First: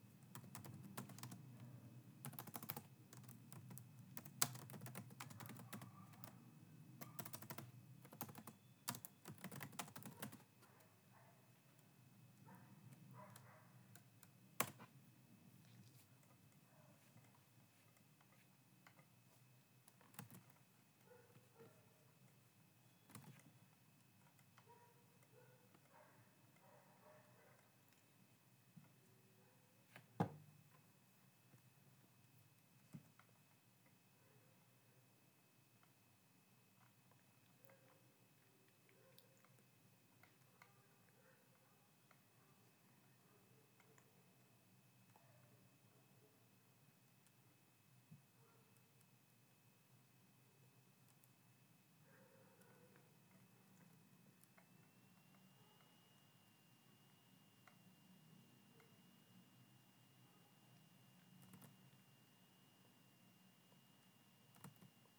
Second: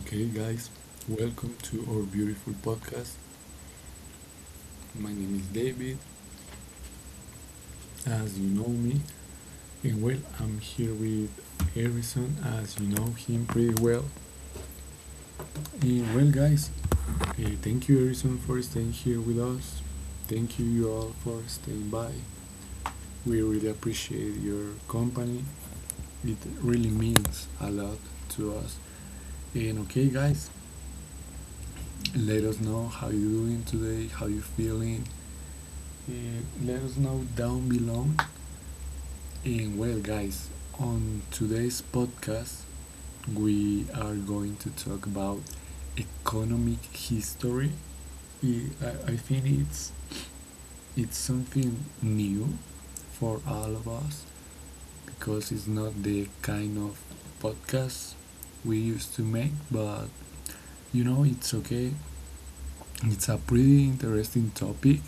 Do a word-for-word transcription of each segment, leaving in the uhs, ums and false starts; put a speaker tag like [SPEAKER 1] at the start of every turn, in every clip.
[SPEAKER 1] Okay, guys, welcome to our beautiful podcast. My name is David, as you know me, and well, I'm here with Harrison, as you know him pretty well. And well, guys, eh, thank you, Harrison, for staying here with us. Thank you, you all, for staying by. We really appreciate your company. It really means a lot to us. And okay, guys, let us know how you're doing today, how you're feeling. Uh, Let us know down below. And well, guys, on today's podcast, we are going to talk about economic history. I, I- I think it's it's something new for all of us because it's not the kind of podcast we used to make, but you know it's okay. It's a pretty interesting topic,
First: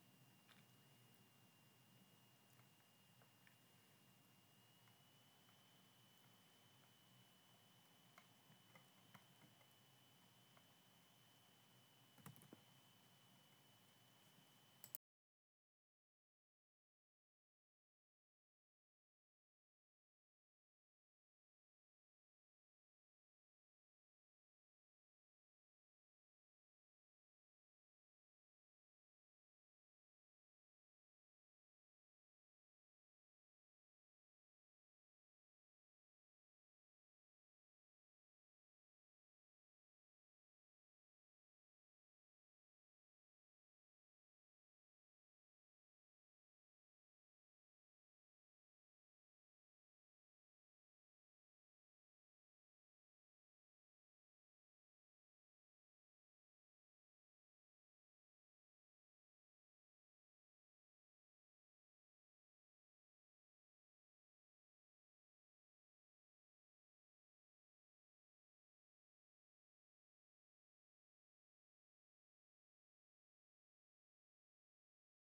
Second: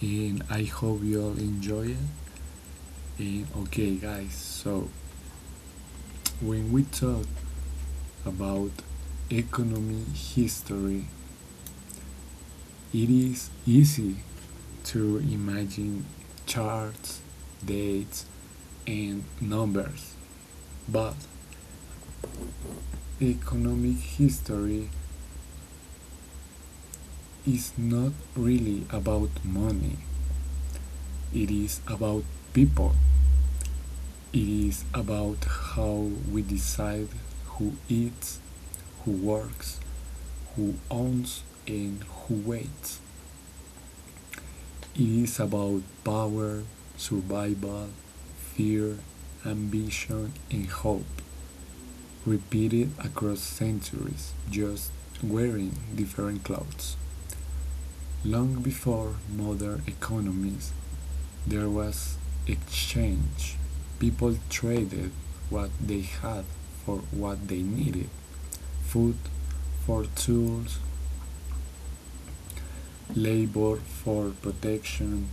[SPEAKER 1] and I hope you all enjoy it. And okay, guys, so when we talk about economy history, it is easy to imagine charts, dates, and numbers, but economic history is not really about money, it is about people. It is about how we decide who eats, who works, who owns, and who waits. It is about power, survival, fear, ambition, and hope, repeated across centuries, just wearing different clothes. Long before modern economies, there was exchange. People traded what they had for what they needed, food for tools, labor for protection.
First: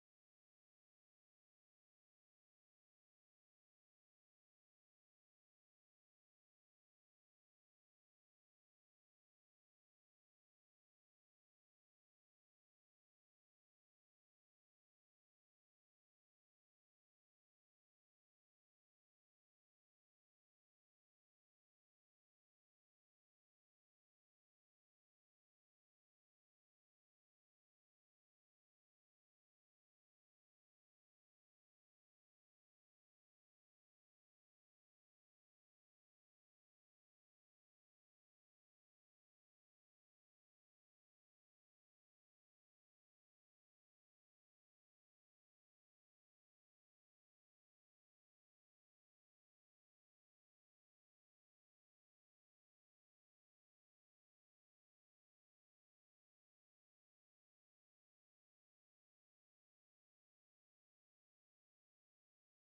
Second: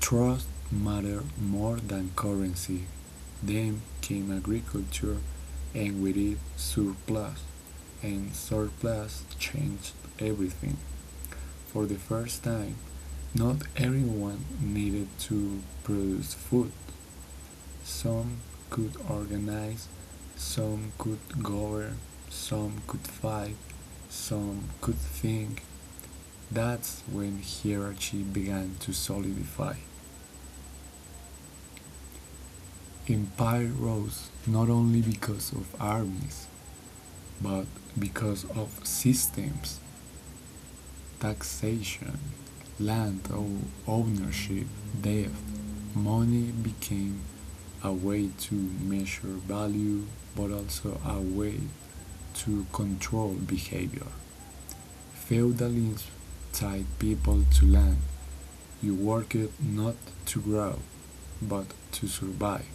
[SPEAKER 1] Trust mattered more than currency. Then came agriculture, and with it, surplus. And surplus changed everything. For the first time, not everyone needed to produce food. Some could organize, some could govern, some could fight, some could think. That's when hierarchy began to solidify. Empire rose not only because of armies, but because of systems. Taxation, land ownership, debt, money became a way to measure value, but also a way to control behavior. Feudalism tied people to land. You worked not to grow, but to survive.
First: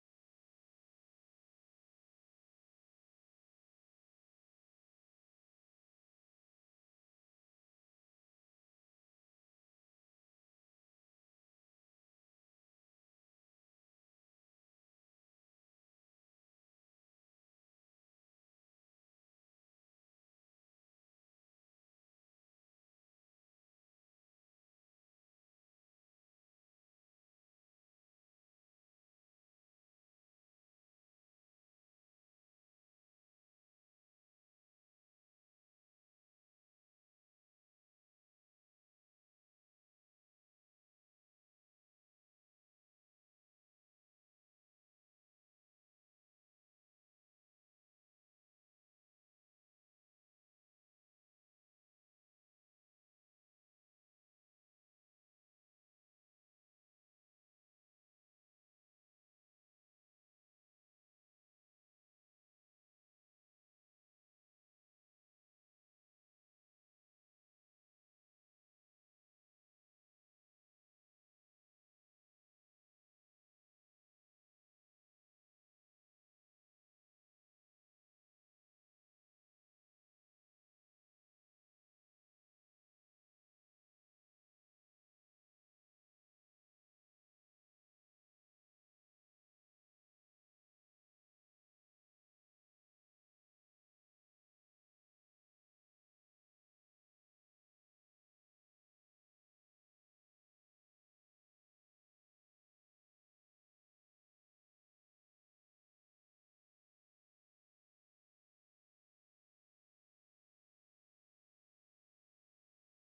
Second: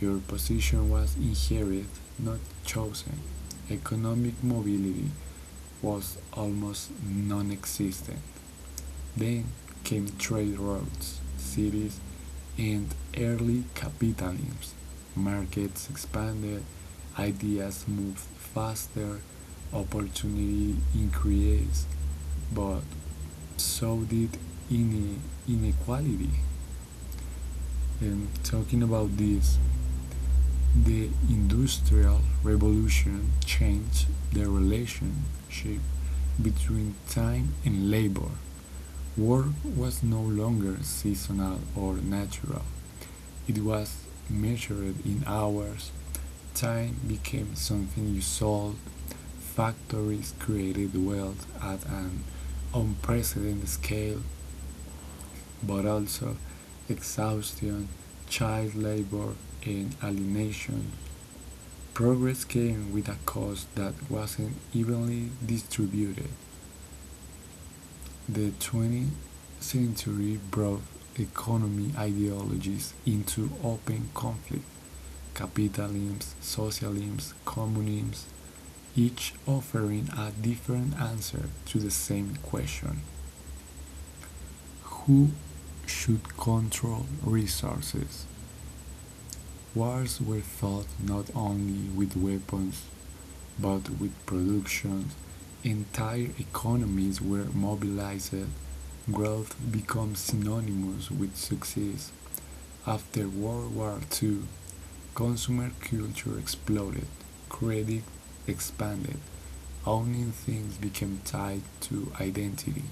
[SPEAKER 1] Your position was inherited, not chosen. Economic mobility was almost non existent. Then came trade routes, cities, and early capitalism. Markets expanded, ideas moved faster, opportunity increased, but so did ine- inequality. And talking about this, the Industrial Revolution changed the relationship between time and labor. Work was no longer seasonal or natural, it was measured in hours. Time became something you sold. Factories created wealth at an unprecedented scale, but also exhaustion, child labor, and alienation. Progress came with a cost that wasn't evenly distributed. The twentieth century brought economy ideologies into open conflict: capitalism, socialism, communism, each offering a different answer to the same question: who should control resources? Wars were fought not only with weapons, but with production. Entire economies were mobilized. Growth becomes synonymous with success. After World War two, consumer culture exploded, credit expanded, owning things became tied to identity.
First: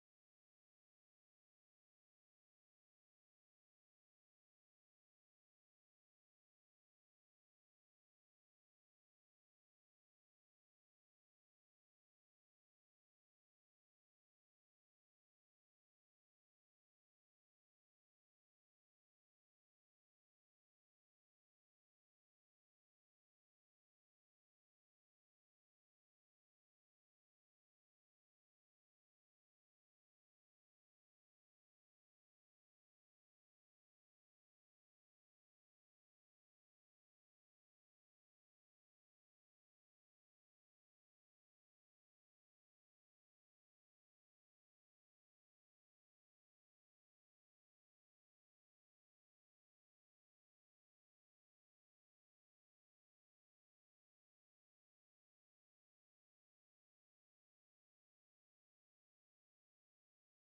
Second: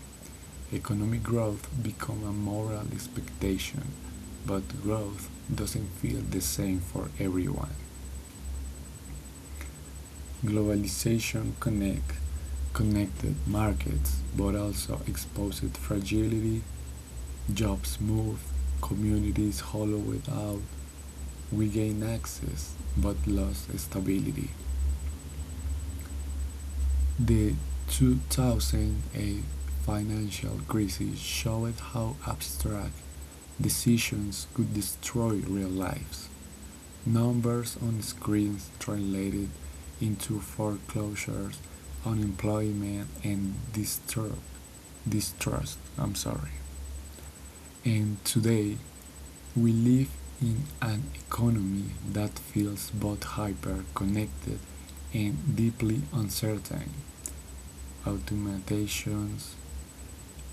[SPEAKER 1] Economic growth become a moral expectation, but growth doesn't feel the same for everyone. Globalization connect connected markets, but also exposed fragility. Jobs move, communities hollowed out. We gain access, but lost stability. The two thousand eight financial crisis showed how abstract decisions could destroy real lives. Numbers on screens translated into foreclosures, unemployment, and disturb, distrust. I'm sorry. And today, we live in an economy that feels both hyper connected and deeply uncertain: automatizations,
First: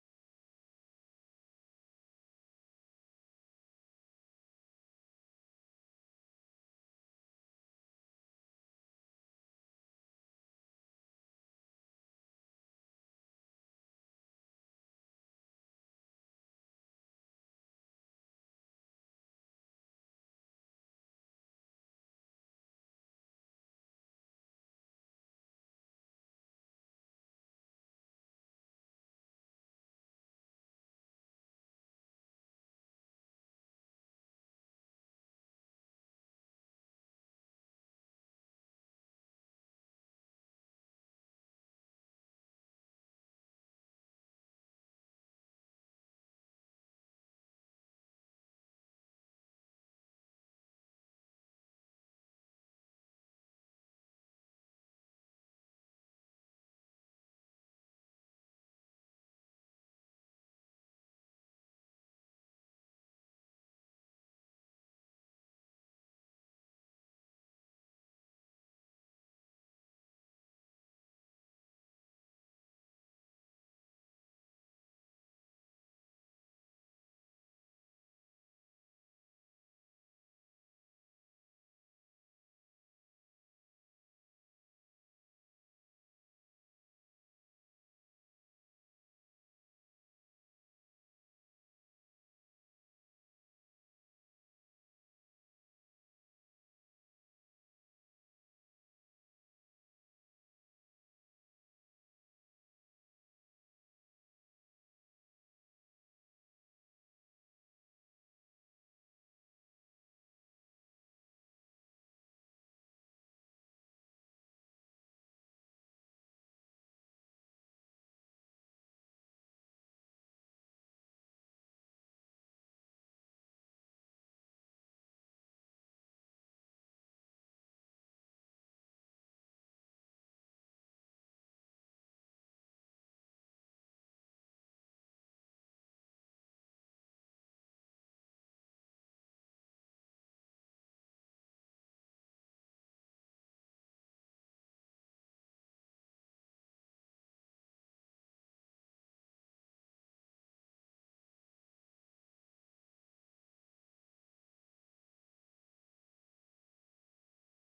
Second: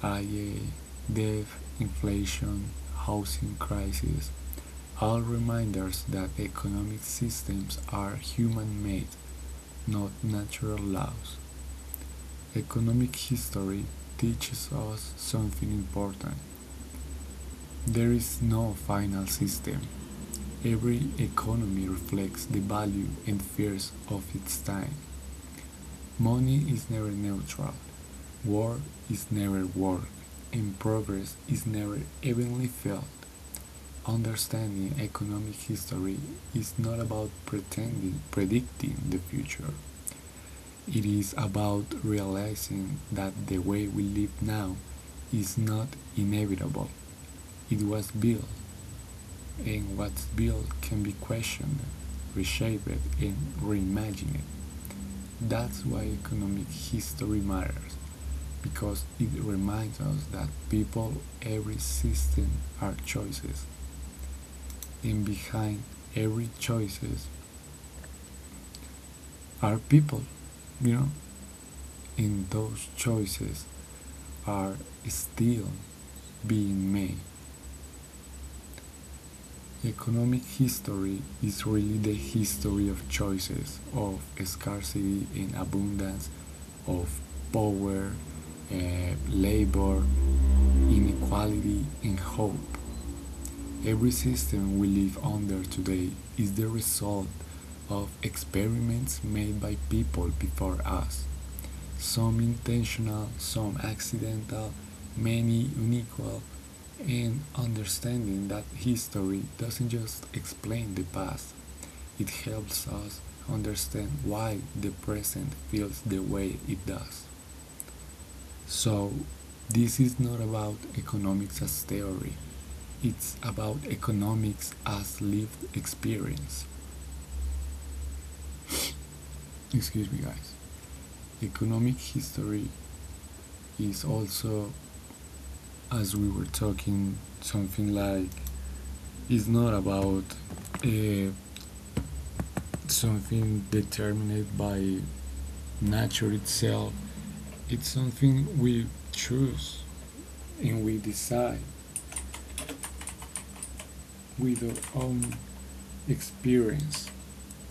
[SPEAKER 1] I A, debt, inflation, housing crisis, all reminders that economic systems are human-made, not natural laws. Economic history teaches us something important. There is no final system. Every economy reflects the value and fears of its time. Money is never neutral, war is never work, and progress is never evenly felt. Understanding economic history is not about pretending predicting the future. It is about realizing that the way we live now is not inevitable. It was built, and what's built can be questioned, reshaped, and reimagined. That's why economic history matters, because it reminds us that people, every system are choices, and behind every choices are people, you know? And those choices are still being made. Economic history is really the history of choices, of scarcity and abundance, of power, uh, labor, inequality, and hope. Every system we live under today is the result of experiments made by people before us, some intentional, some accidental, many unequal, and understanding that history doesn't just explain the past, it helps us understand why the present feels the way it does. So, this is not about economics as theory, it's about economics as lived experience. Excuse me, guys. Economic history is also, as we were talking, something like it's not about uh, something determined by nature itself, it's something we choose and we decide with our own experience.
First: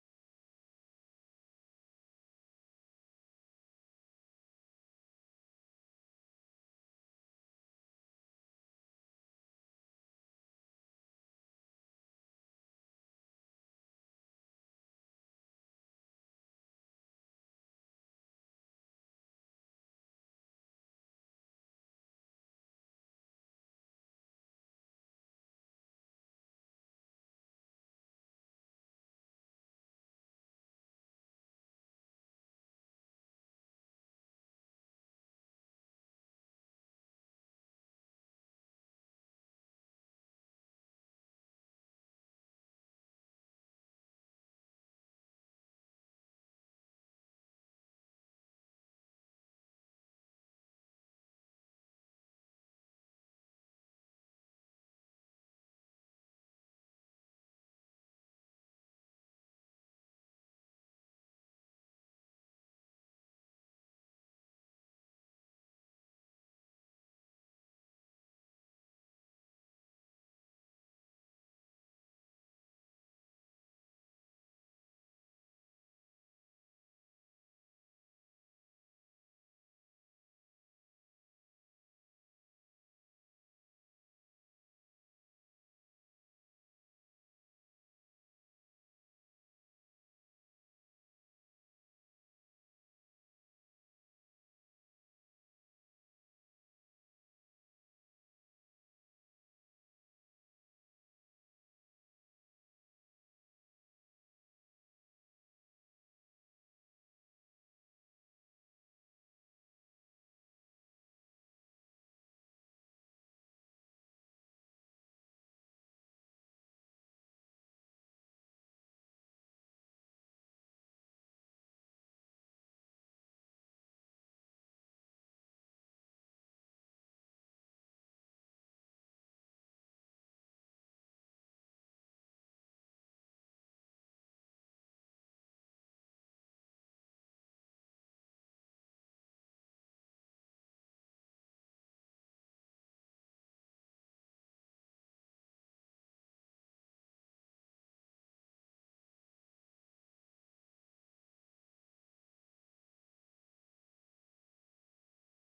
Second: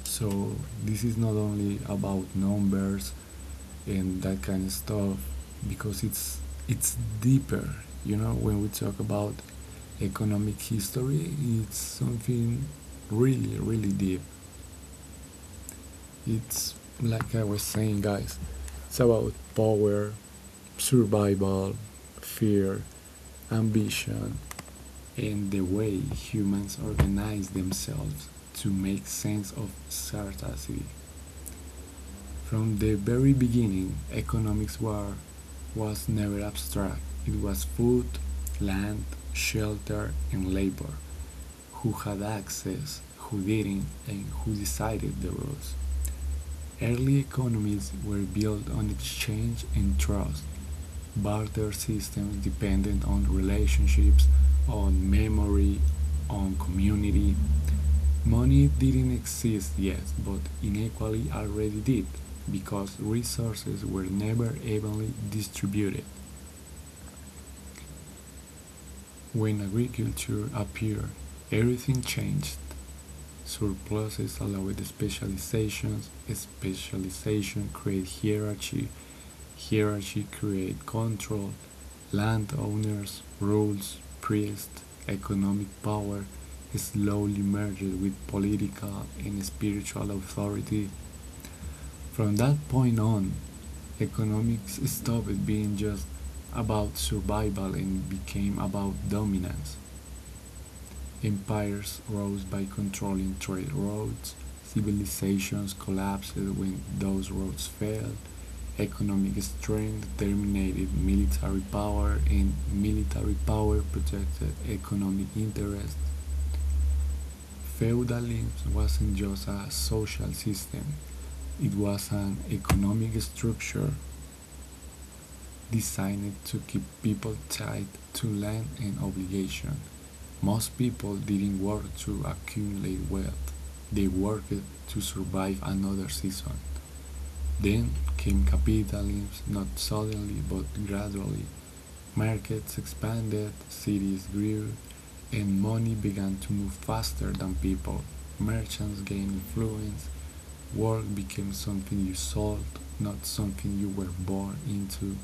[SPEAKER 1] So this is not only about numbers and that kind of stuff because it's it's deeper. You know, when we talk about economic history, it's something really really deep. It's like I was saying, guys. It's about power, survival, fear, ambition, and the way humans organize themselves to make sense of scarcity. From the very beginning, economics war was never abstract. It was food, land, shelter, and labor. Who had access, who didn't, and who decided the rules. Early economies were built on exchange and trust. Barter systems dependent on relationships, on memory, on community. Money didn't exist yet, but inequality already did, because resources were never evenly distributed. When agriculture appeared, everything changed. Surpluses allowed specializations, specialization created hierarchy, hierarchy created control, landowners, rules, priests, economic power slowly merged with political and spiritual authority. From that point on, economics stopped being just about survival and became about dominance. Empires rose by controlling trade routes, civilizations collapsed when those roads failed, economic strength terminated military power, and military power protected economic interests. Feudalism wasn't just a social system, it was an economic structure designed to keep people tied to land and obligation. Most people didn't work to accumulate wealth, they worked to survive another season. Then came capitalism, not suddenly but gradually. Markets expanded, cities grew, and money began to move faster than people. Merchants gained influence, work became something you sold, not something you were born into.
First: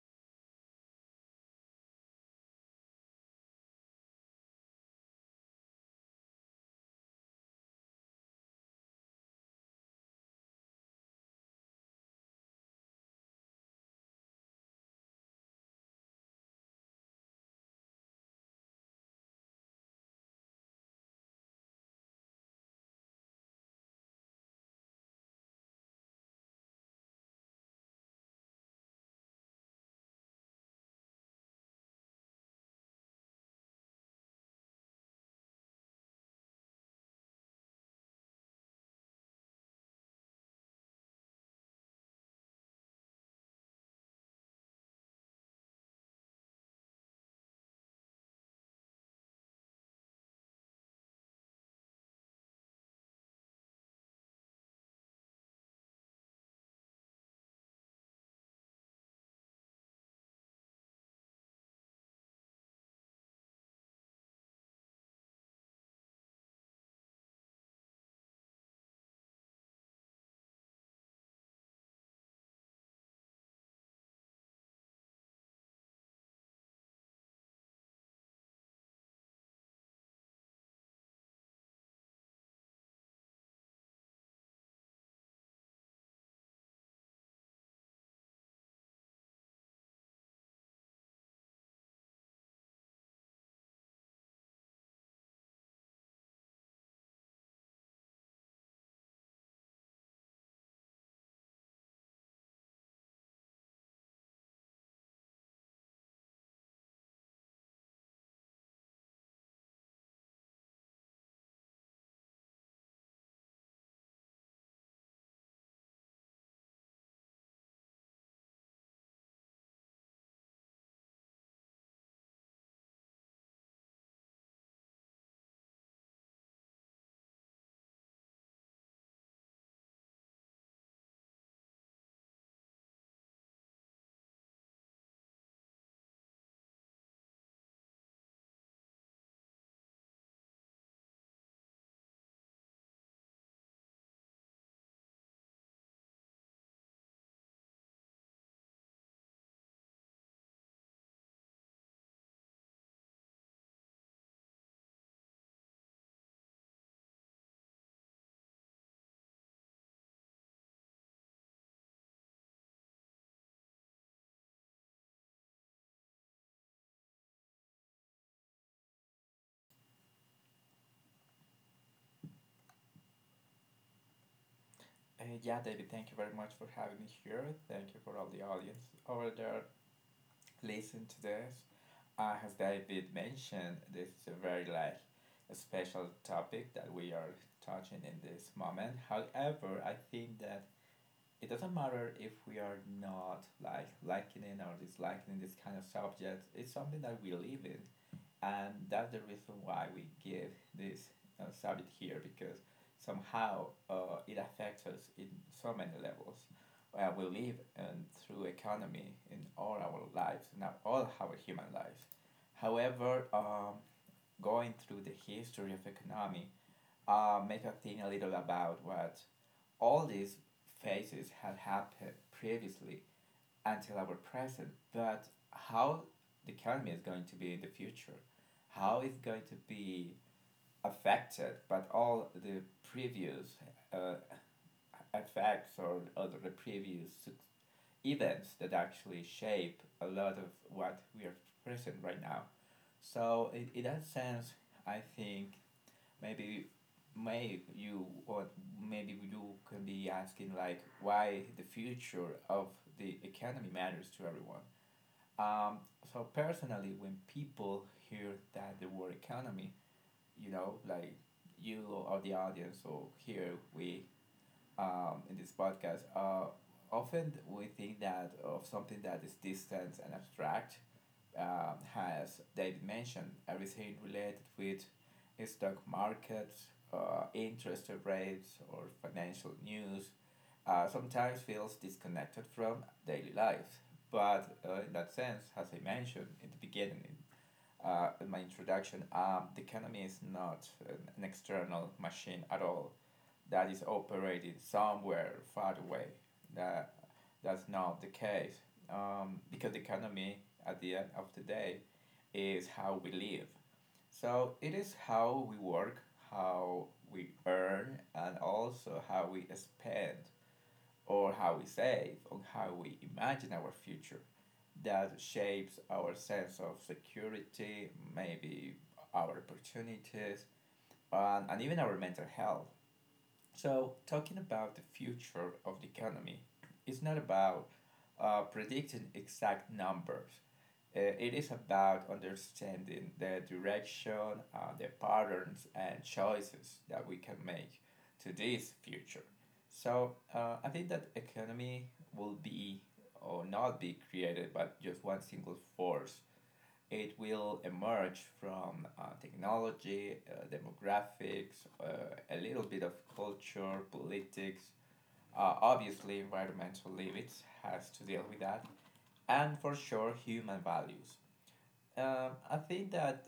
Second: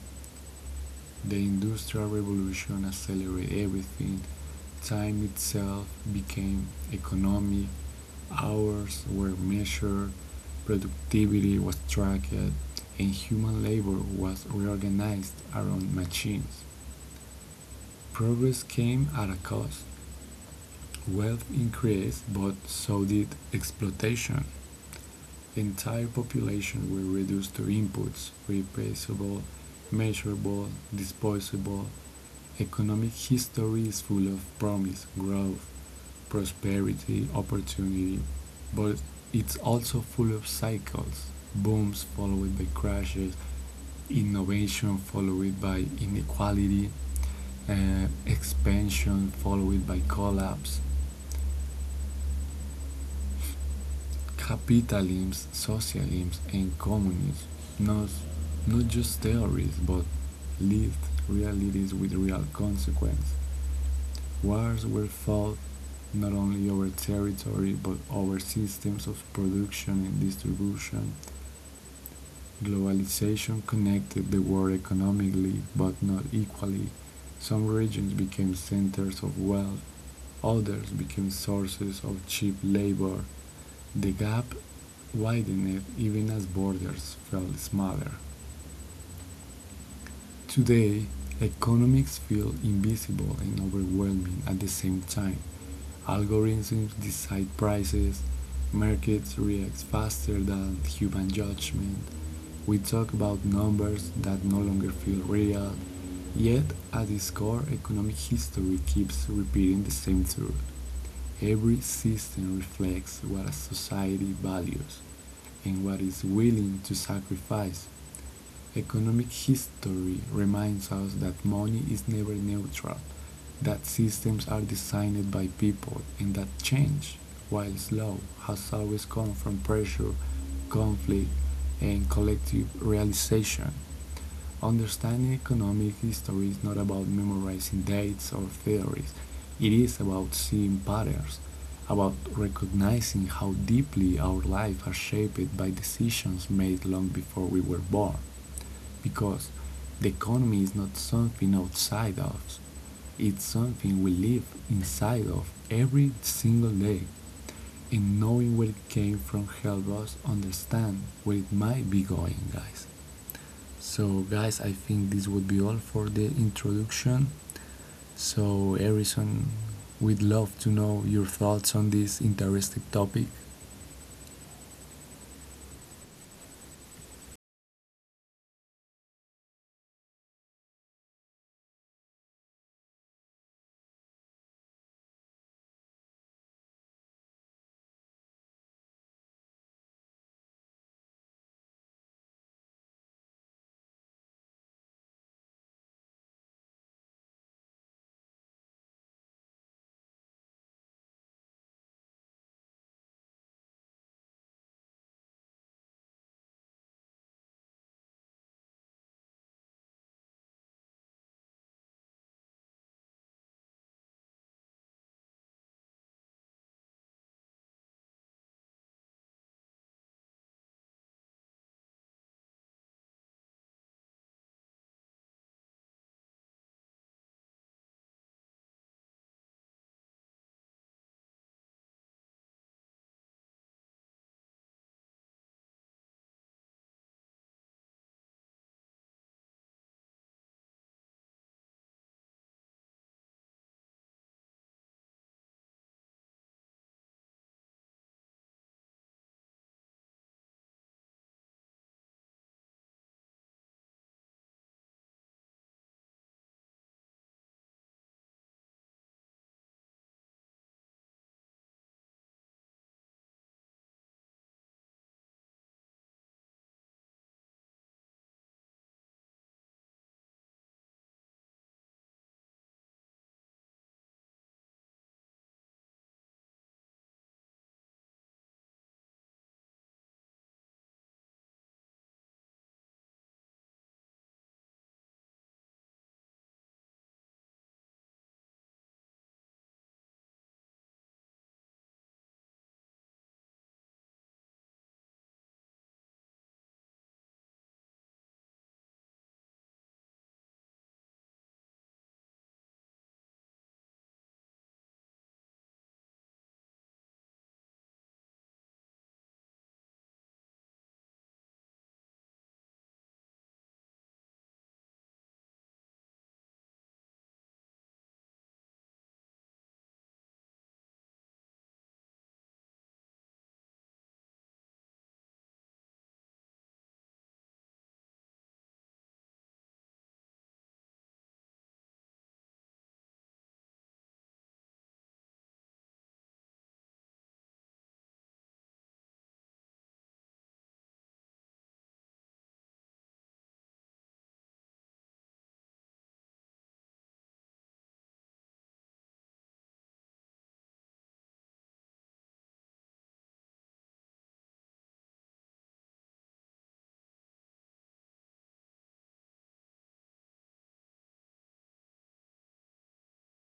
[SPEAKER 1] The Industrial Revolution accelerated everything. Time itself became economic, hours were measured, productivity was tracked, and human labor was reorganized around machines. Progress came at a cost. Wealth increased, but so did exploitation. The entire population will reduce to inputs, replaceable, measurable, disposable. Economic history is full of promise, growth, prosperity, opportunity, but it's also full of cycles, booms followed by crashes, innovation followed by inequality, uh, expansion followed by collapse. Capitalism, socialism, and communism, not, not just theories, but lived realities with real consequence. Wars were fought not only over territory, but over systems of production and distribution. Globalization connected the world economically but not equally. Some regions became centers of wealth, others became sources of cheap labor. The gap widened even as borders fell smaller. Today, economics feel invisible and overwhelming at the same time. Algorithms decide prices, markets react faster than human judgment. We talk about numbers that no longer feel real, yet at its core, economic history keeps repeating the same truth. Every system reflects what a society values and what it's willing to sacrifice. Economic history reminds us that money is never neutral, that systems are designed by people, and that change, while slow, has always come from pressure, conflict, and collective realization. Understanding economic history is not about memorizing dates or theories. It is about seeing patterns, about recognizing how deeply our lives are shaped by decisions made long before we were born. Because the economy is not something outside us, it's something we live inside of every single day. And knowing where it came from helps us understand where it might be going, guys. So guys, I think this would be all for the introduction. So Harrison, we'd love to know your thoughts on this interesting topic.
[SPEAKER 2] Uh, yeah, David, thank you very much for having me here. Thank you for all the audience over there listening to this. Uh, as David mentioned, this is a very like a special topic that we are touching in this moment. However, I think that it doesn't matter if we are not like liking or disliking this kind of subject. It's something that we live in, and that's the reason why we give this uh, subject here because somehow uh, it affects us in so many levels. Uh, we live um, through economy in all our lives, not all our human lives. However, um, going through the history of economy, uh, make us think a little about what all these phases had happened previously until our present, but how the economy is going to be in the future, how it's going to be affected by all the previous uh, effects, or, or the previous events that actually shape a lot of what we are present right now. So in, in that sense, I think maybe may you or maybe you can be asking like why the future of the economy matters to everyone, so personally, when people hear that the word economy, you know, like you or the audience or here, we um, in this podcast. Uh, often we think that of something that is distant and abstract. Um, has David mentioned everything related with stock markets, uh, interest rates, or financial news, uh, sometimes feels disconnected from daily life. But uh, in that sense, as I mentioned in the beginning, uh, in my introduction, um, the economy is not an external machine at all that is operated somewhere far away. That that's not the case um, because the economy at the end of the day is how we live. So it is how we work, how we earn, and also how we spend, or how we save, or how we imagine our future that shapes our sense of security, maybe our opportunities, and, and even our mental health. So, talking about the future of the economy is not about uh, predicting exact numbers. Uh, it is about understanding the direction, uh, the patterns, and choices that we can make to this future. So, uh, I think that economy will be or not be created by just one single force. It will emerge from uh, technology, uh, demographics, uh, a little bit of culture, politics. Uh, obviously, environmental limits has to deal with that, and for sure, human values. Um, I think that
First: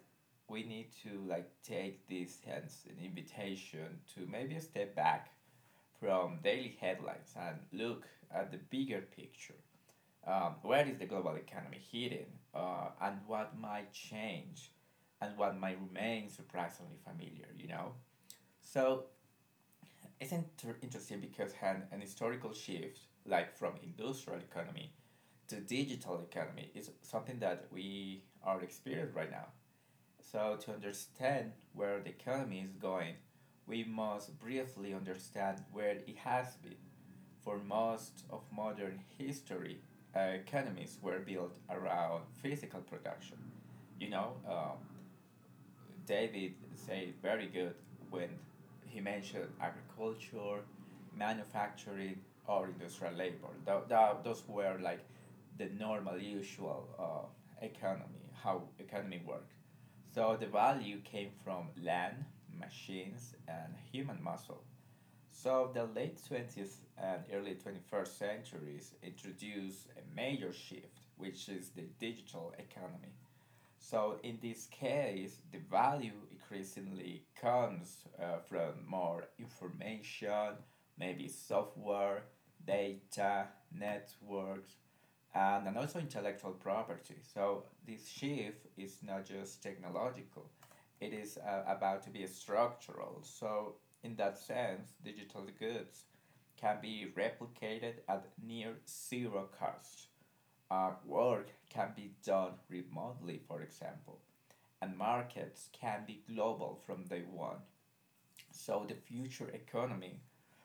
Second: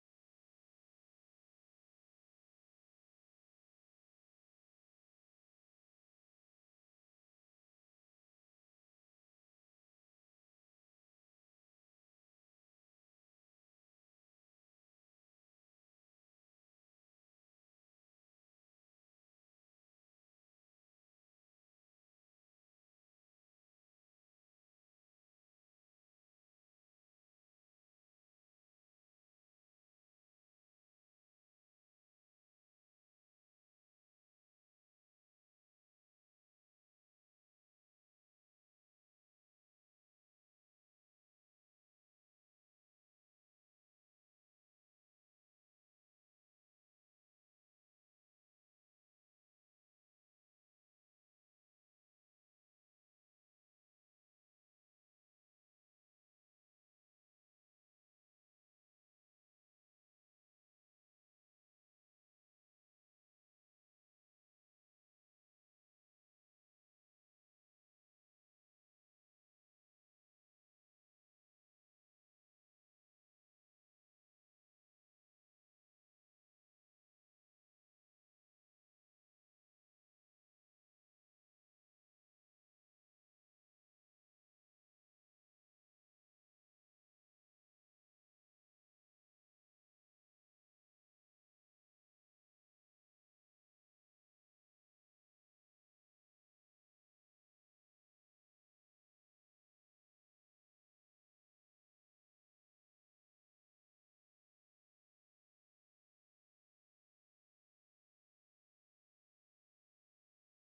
[SPEAKER 2] we need to like take this as an invitation to maybe step back from daily headlines and look at the bigger picture. Um, where is the global economy heading, uh, and what might change, and what might remain surprisingly familiar, you know? So it's inter- interesting because an, an historical shift, like from industrial economy to digital economy, is something that we are experiencing right now. So, to understand where the economy is going, we must briefly understand where it has been. For most of modern history, uh, economies were built around physical production. You know, um, David said very good when he mentioned agriculture, manufacturing, or industrial labor. Tho- tho- those were like the normal, usual uh, economy, how economy worked. So the value came from land, machines, and human muscle. So the late twentieth and early twenty-first centuries introduced a major shift, which is the digital economy. So in this case, the value increasingly comes uh, from more information, maybe software, data, networks, and, and also intellectual property. So this shift is not just technological, it is uh, about to be structural. So in that sense, digital goods can be replicated at near zero cost. Uh, work can be done remotely, for example, and markets can be global from day one. So the future economy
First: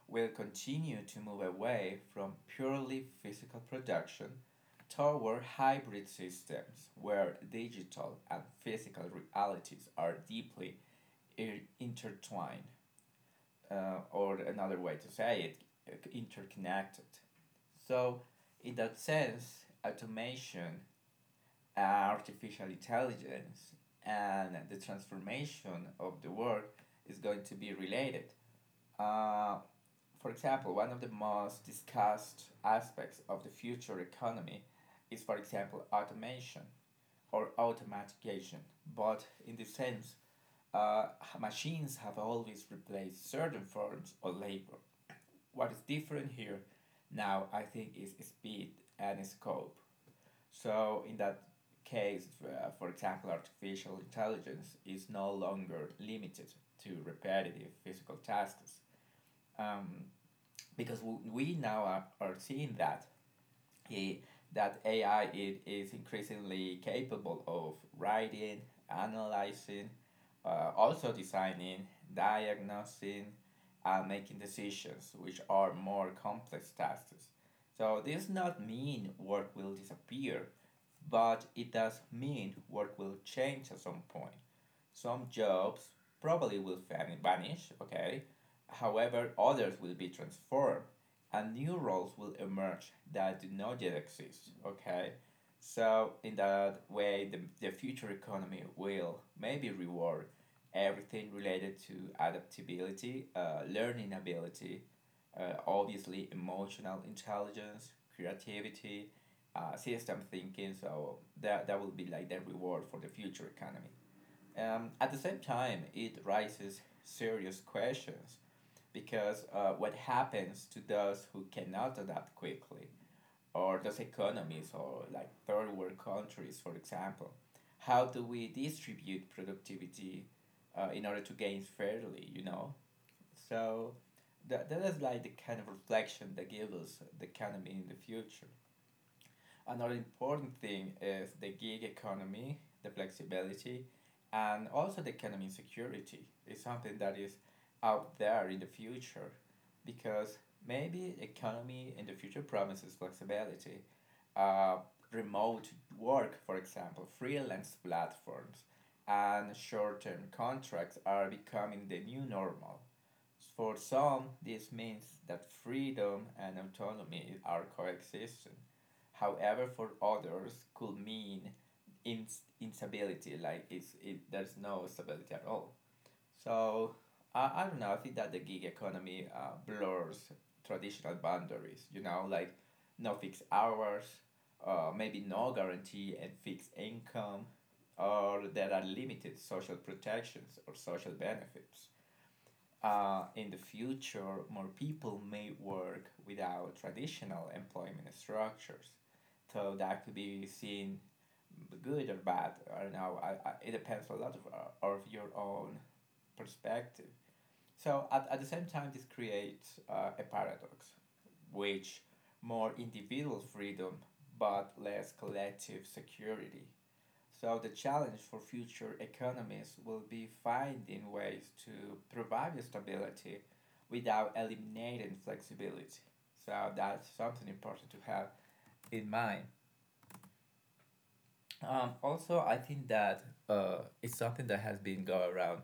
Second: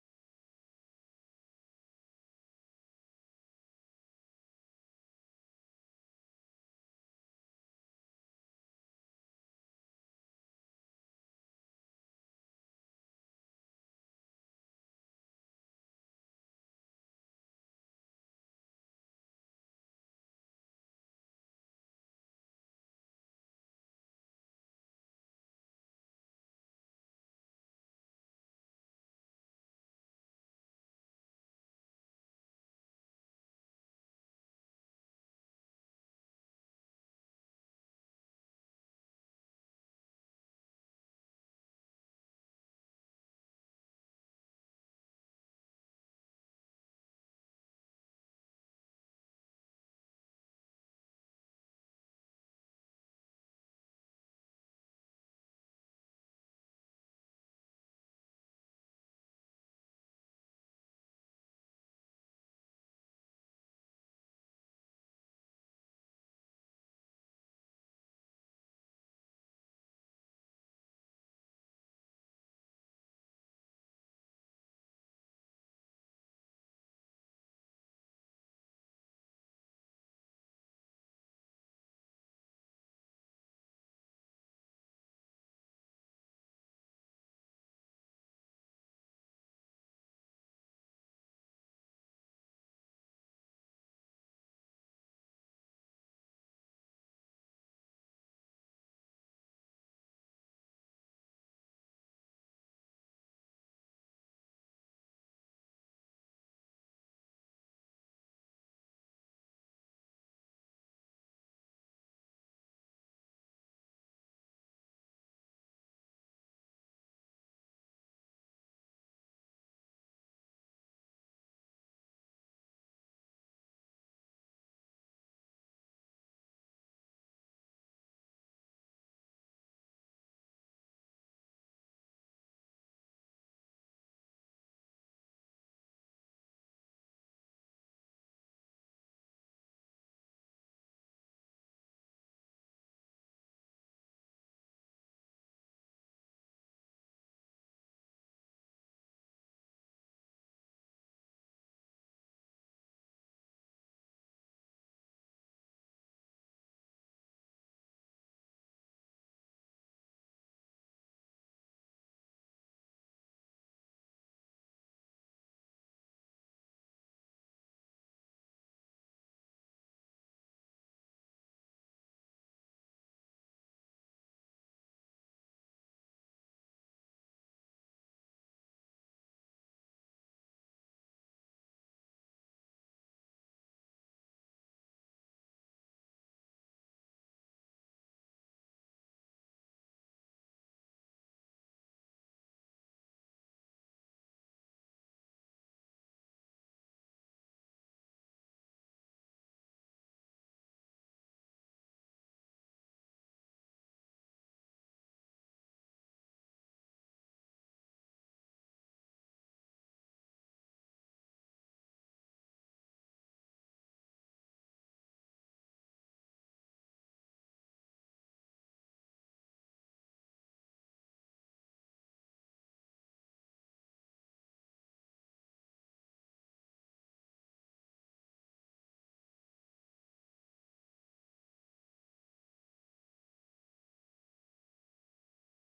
[SPEAKER 2] will continue to move away from purely physical production toward hybrid systems where digital and physical realities are deeply intertwined, uh, or another way to say it, interconnected. So, in that sense, automation, artificial intelligence, and the transformation of the world is going to be related. Uh, for example, one of the most discussed aspects of the future economy is, for example, automation or automatization. But in this sense, uh, machines have always replaced certain forms of labor. What is different here now, I think, is speed and scope. So, in that case, uh, for example, artificial intelligence is no longer limited to repetitive physical tasks, um, because w- we now are, are seeing that it that A I it is increasingly capable of writing, analyzing, uh, also designing, diagnosing, and making decisions, which are more complex tasks. So this does not mean work will disappear, but it does mean work will change at some point. Some jobs probably will vanish, okay? However, others will be transformed, and new roles will emerge that do not yet exist. Okay, so in that way, the, the future economy will maybe reward everything related to adaptability, uh, learning ability, uh, obviously emotional intelligence, creativity, uh, system thinking. So that that will be like the reward for the future economy. Um, at the same time, it raises serious questions because uh, what happens to those who cannot adapt quickly, or those economies, or like third world countries, for example? How do we distribute productivity uh, in order to gain fairly, you know? So that, that is like the kind of reflection that gives us the economy in the future. Another important thing is the gig economy, the flexibility, and also the economic security is something that is out there in the future, because maybe economy in the future promises flexibility. Uh, Remote work, for example, freelance platforms, and short-term contracts are becoming the new normal. For some, this means that freedom and autonomy are coexisting. However, for others, could mean ins- instability, like it's, it, there's no stability at all. So, I, I don't know, I think that the gig economy uh, blurs traditional boundaries, you know, like no fixed hours, uh, maybe no guarantee and fixed income, or there are limited social protections or social benefits. Uh, in the future, more people may work without traditional employment structures. So that could be seen good or bad. I don't know. I, I, it depends a lot of, uh, of your own perspective. So at, at the same time, this creates uh, a paradox, which more individual freedom but less collective security. So the challenge for future economies will be finding ways to provide stability without eliminating flexibility. So that's something important to have in mind. Um, also, I think that uh, it's something that has been going around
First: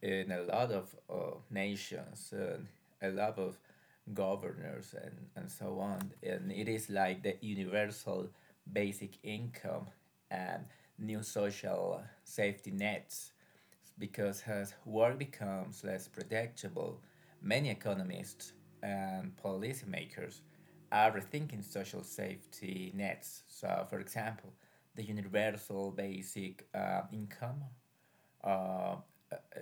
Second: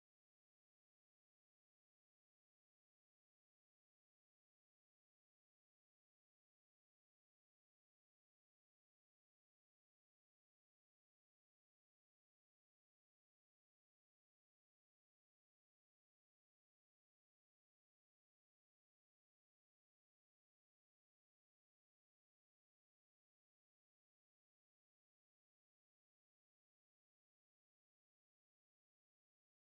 [SPEAKER 2] in a lot of uh, nations, and a lot of governors, and, and so on. And it is like the universal basic income and new social safety nets because as work becomes less predictable, many economists and policymakers are rethinking social safety nets. So, for example, the universal basic uh, income uh, uh,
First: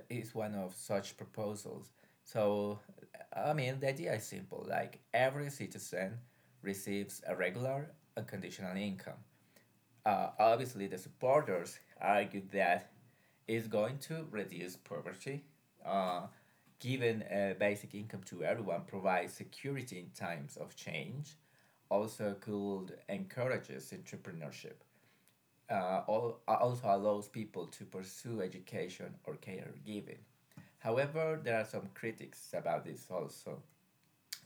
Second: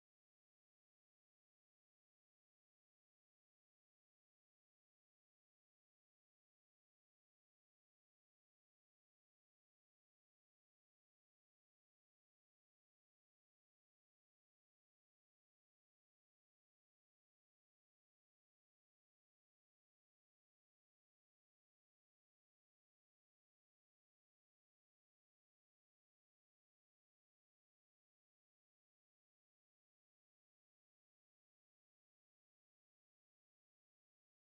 [SPEAKER 2] is one of such proposals. So, I mean, the idea is simple: like, every citizen receives a regular, unconditional income. Uh, obviously, the supporters argue that it's going to reduce poverty, uh, giving a basic income to everyone, provides security in times of change, also could encourages entrepreneurship, uh, all also allows people to pursue education or caregiving. However, there are some critics about this also.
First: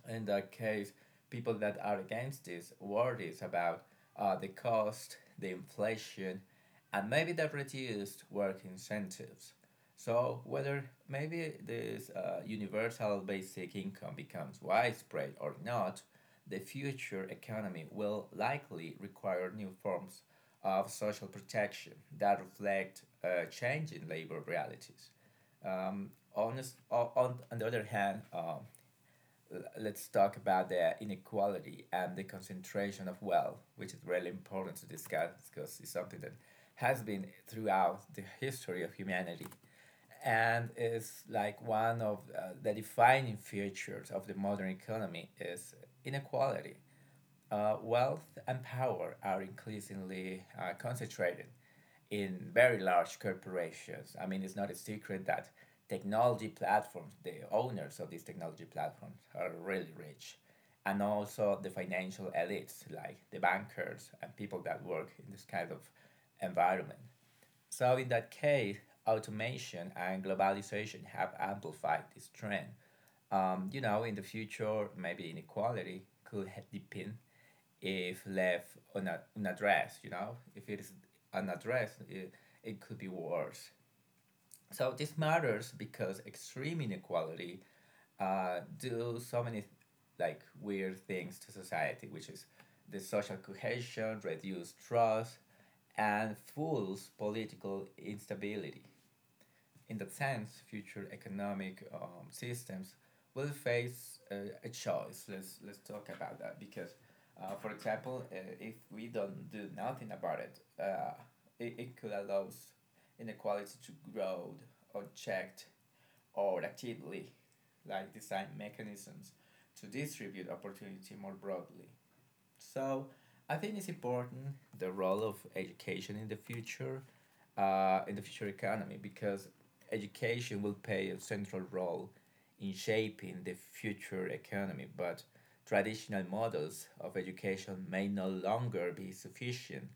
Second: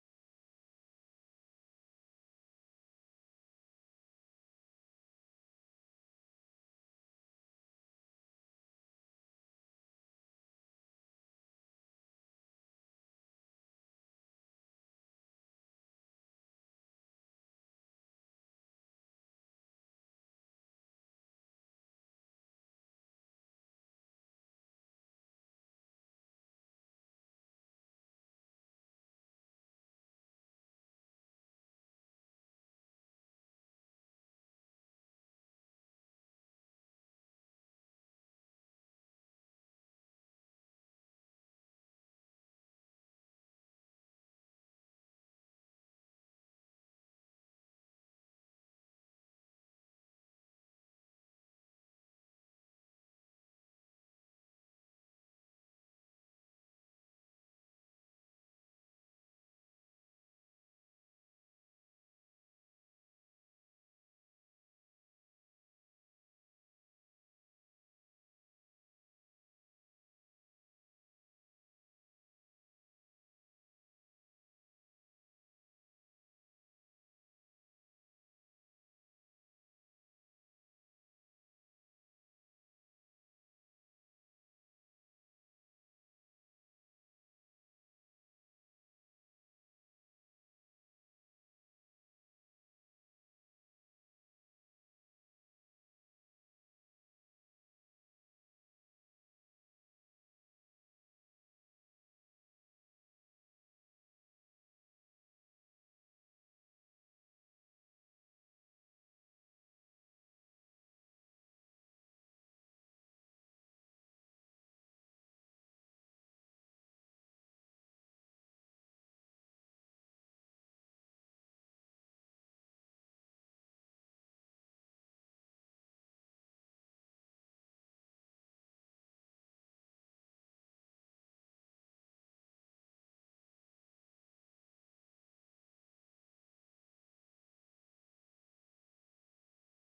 [SPEAKER 2] In that case, people that are against this worries about uh, the cost, the inflation, and maybe the reduced work incentives. So whether maybe this uh, universal basic income becomes widespread or not, the future economy will likely require new forms of social protection that reflect uh, changing labor realities. Um, on, this- on, on the other hand, um, let's talk about the inequality and the concentration of wealth, which is really important to discuss because it's something that has been throughout the history of humanity, and is like one of uh, the defining features of the modern economy is inequality. Uh, wealth and power are increasingly uh, concentrated in very large corporations. I mean, it's not a secret that technology platforms, the owners of these technology platforms, are really rich. And also the financial elites, like the bankers and people that work in this kind of environment. So, in that case, automation and globalization have amplified this trend. Um, you know, in the future, maybe inequality could ha- depend if left on a, an address, you know, if it is an address, it, it could be worse. So this matters because extreme inequality uh, do so many like weird things to society, which is the social cohesion, reduce trust, and fuels political instability. In that sense, future economic um, systems will face uh, a choice. Let's let's talk about that because, uh, for example, uh, if we don't do nothing about it, uh, it, it could allow inequality to grow unchecked, or actively, like design mechanisms to distribute opportunity more broadly. So I think it's important the role of education in the future, uh, in the future economy, because education will play a central role in shaping the future economy. But traditional models of education may no longer be sufficient.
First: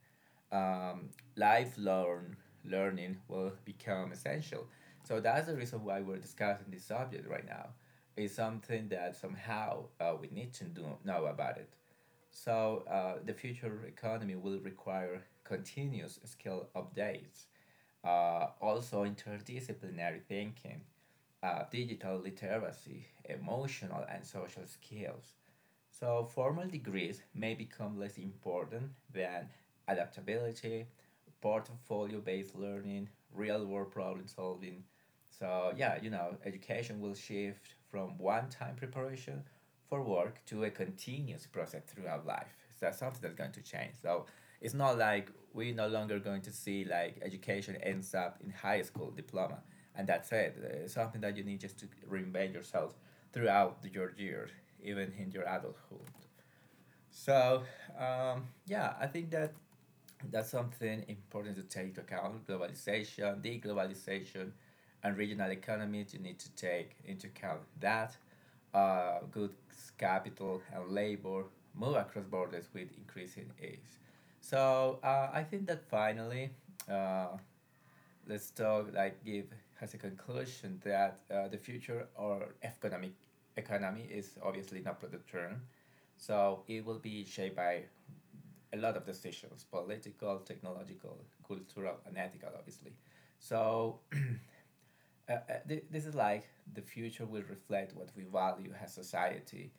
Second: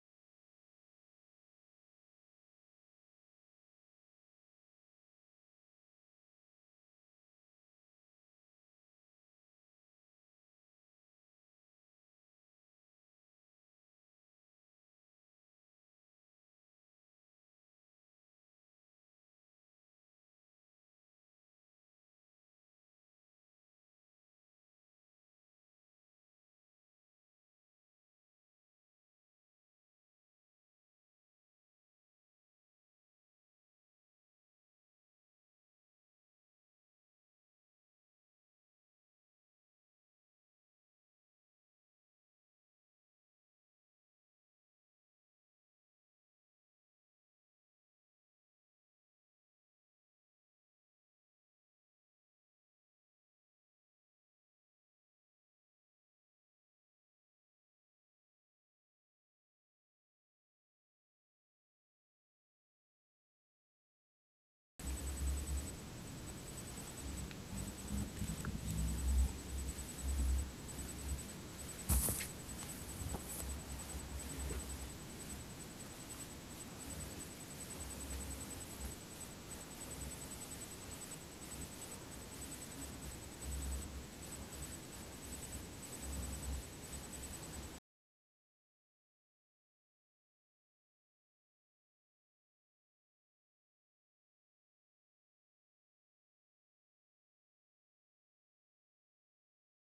[SPEAKER 2] Um, Lifelong learning will become essential. So that's the reason why we're discussing this subject right now. It's something that somehow uh, we need to do, know about it. So uh, the future economy will require continuous skill updates, uh, also interdisciplinary thinking, uh, digital literacy, emotional and social skills. So, formal degrees may become less important than adaptability, portfolio based learning, real world problem solving. So, yeah, you know, education will shift from one time preparation for work to a continuous process throughout life. So, that's something that's going to change. So, it's not like we're no longer going to see like education ends up in high school diploma and that's it. It's something that you need just to reinvent yourself throughout your years, even in your adulthood. So um, yeah, I think that that's something important to take into account: globalization, deglobalization, and regional economies. You need to take into account that uh, goods, capital, and labor move across borders with increasing ease. So uh, I think that finally, uh, let's talk like give has a conclusion that uh, the future or economic economy is obviously not the term. So it will be shaped by a lot of decisions, political, technological, cultural, and ethical, obviously. So uh, uh, th- this is like the future will reflect what we value as society.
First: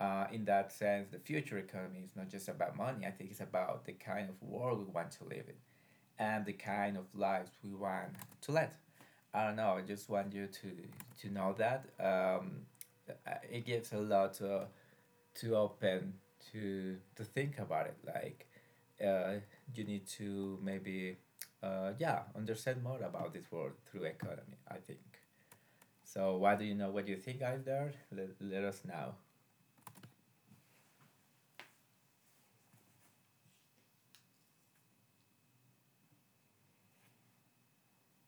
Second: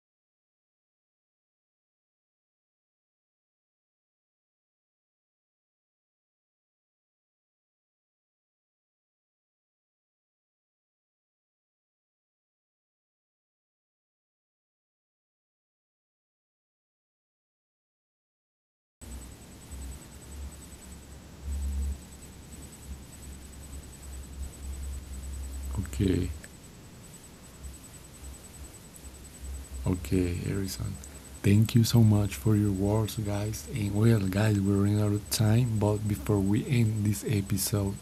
[SPEAKER 2] Uh, in that sense, the future economy is not just about money. I think it's about the kind of world we want to live in and the kind of lives we want to lead, I don't know. I just want you to to know that um, uh, it gives a lot to to open to to think about it. Like uh, you need to maybe uh, yeah, understand more about this world through economy, I think.
[SPEAKER 1] Okay,
[SPEAKER 2] So what do you know? What do you think, guys? There, let, let us know.
[SPEAKER 1] okay, Harrison. Thank you so much for your words, guys. And well, guys, we're running out of time, but before we end this episode,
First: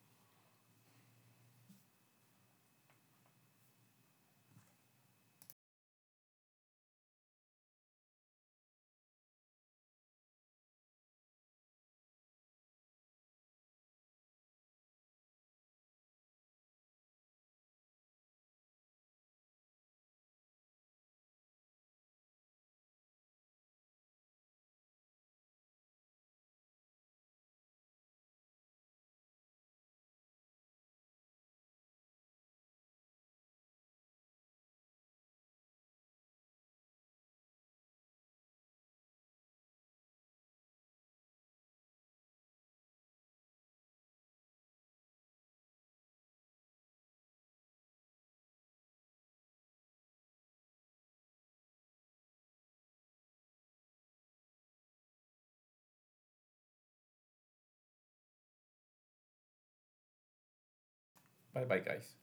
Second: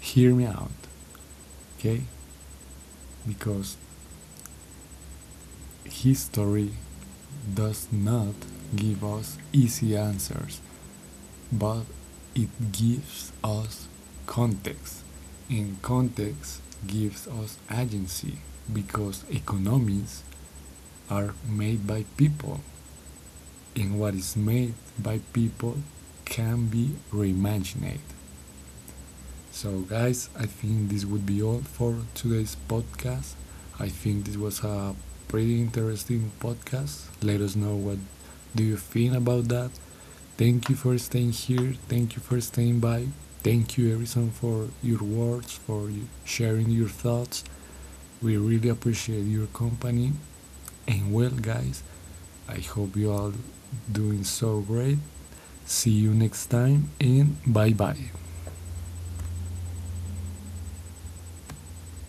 [SPEAKER 1] hear me out, okay? Because history does not give us easy answers, but it gives us context, and context gives us agency because economies are made by people, and what is made by people can be reimagined. So, guys, I think this would be all for today's podcast. I think this was a pretty interesting podcast. Let us know what do you think about that. Thank you for staying here. Thank you for staying by. Thank you, Harrison, for your words, for sharing your thoughts. We really appreciate your company. And well, guys, I hope you all doing so great. See you next time and bye bye.
[SPEAKER 2] Bye bye, guys.